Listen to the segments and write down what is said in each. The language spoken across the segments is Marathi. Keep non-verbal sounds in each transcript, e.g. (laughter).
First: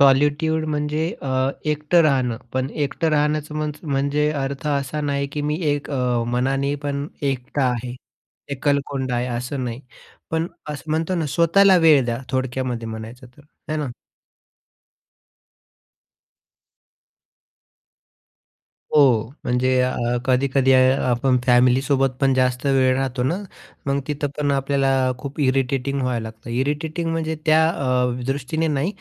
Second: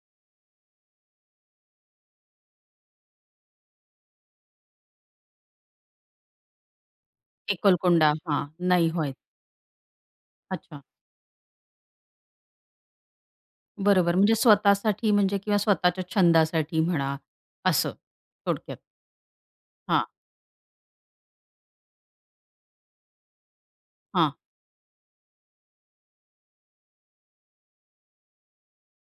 सॉलिट्यूड म्हणजे अ, एकटं राहणं, पण एकटं राहण्याचं मन्स म्हणजे अर्थ असा नाही की मी एक अ, मनाने पण एकटा आहे, एकलकोंडा. हां. नाही होय. एकलकोंडा आहे असं नाही. पण अच्छा. असं म्हणतो ना, स्वतःला वेळ द्या, थोडक्यामध्ये म्हणायचं तर आहे ना? बरोबर, म्हणजे स्वतःसाठी म्हणजे किंवा स्वतःच्या छंदासाठी म्हणा असं थोडक्यात. हो, म्हणजे हां. अ, कधी-कधी अ, आपण फॅमिलीसोबत पण जास्त वेळ राहतो ना, मग तिथं हां. पण आपल्याला खूप इरिटेटिंग व्हायला लागतं. इरिटेटिंग म्हणजे त्या अ, दृष्टीने नाही.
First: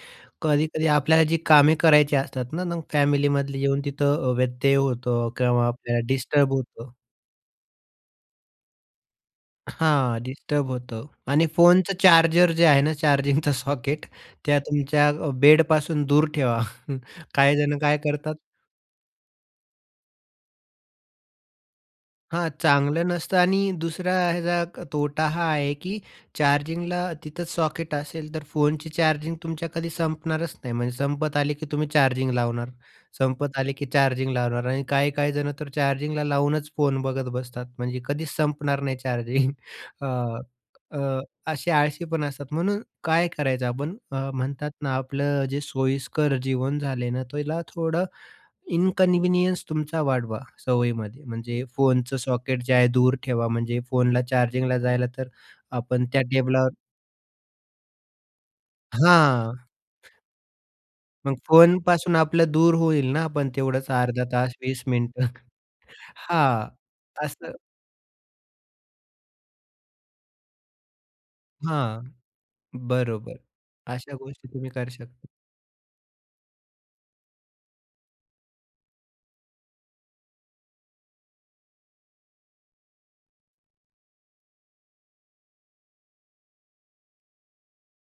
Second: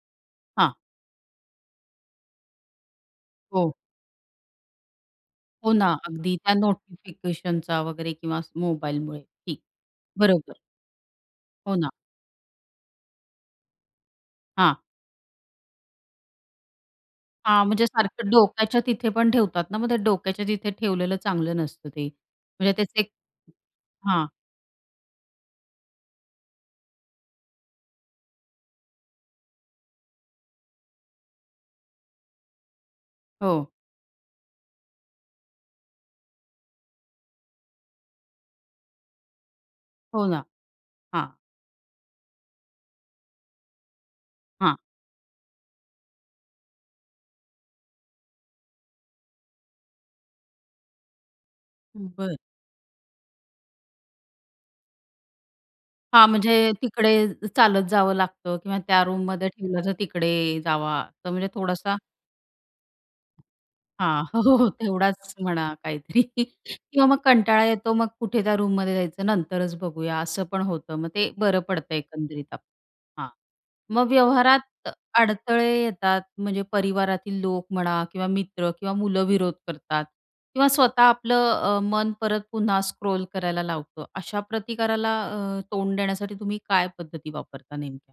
हां. कधी-कधी आपल्याला जी कामे करायची असतात ना, मग फॅमिलीमधली हो. येऊन तिथं अ, व्यत्यय येतो किंवा हो ना, आपल्याला अगदी डिस्टर्ब त्या होतं. नोटिफिकेशनचा वगैरे किंवा मोबाईलमुळे. ठीक हां, बरोबर. डिस्टर्ब होतं आणि हो ना. फोनचं चार्जर जे आहे ना चार्जिंग सॉकेट त्या हां. तुमच्या अ, बेडपासून दूर ठेवा. (chuckles) हां, काहीजण म्हणजे काय सारखं करतात? डोक्याच्या तिथे पण ठेवतात ना मग डोक्याच्या तिथे ठेवलेलं चांगलं नसतं ते हां, म्हणजे त्याचे चांगलं नसतं आणि दुसरा हां. ह्याचा तोटा हा आहे की चार्जिंगला तिथंच सॉकेट असेल तर फोनची चार्जिंग तुमच्या कधी संपणारच नाही. म्हणजे संपत आले की तुम्ही चार्जिंग लावणार, संपत हो. आले की चार्जिंग लावणार आणि काही-काही जण तर चार्जिंगला लावूनच फोन बघत बसतात, म्हणजे कधीच संपणार नाही चार्जिंग. (chuckles) अ, हो ना, अ, हां. असे आळशी पण असतात, म्हणून काय करायचं? आपण अ, म्हणतात हां. ना, आपलं अ, जे सोयीस्कर जीवन झालंय ना, त्याला थोडा इनकन्व्हीनियन्स तुमचा वाढवा सवयीमध्ये. म्हणजे फोनचं बरं. सॉकेट जे आहे दूर ठेवा, म्हणजे फोनला चार्जिंगला जायला तर आपण त्या हां. म्हणजे टेबलावर. तिकडे चालत जावं लागतं किंवा त्या रूममध्ये हां. ठेवलं तर तिकडे जावा तर मग म्हणजे थोडासा. फोनपासून आपलं दूर होईल ना पण तेवढाच 1/2 हां, हो, तास हो, 20 मिनिटं तेवढाच (chuckles) म्हणा काहीतरी हां. (chuckles) किंवा मग असं. कंटाळा येतो, मग कुठे त्या रूममध्ये जायचं, नंतरच बघूया असं पण होतं. मग ते बरं पडतं हां, एकंदरीत आपण. हां, बरोबर मग अशा गोष्टी तुम्ही व्यवहारात करू शकता. अडथळे येतात म्हणजे परिवारातील लोक म्हणा किंवा मित्र किंवा मुलं विरोध करतात किंवा स्वतः आपलं अ, मन परत पुन्हा स्क्रॉल करायला लावतं. अशा प्रतिकाराला अ, तोंड देण्यासाठी तुम्ही काय पद्धती वापरता नेमक्या?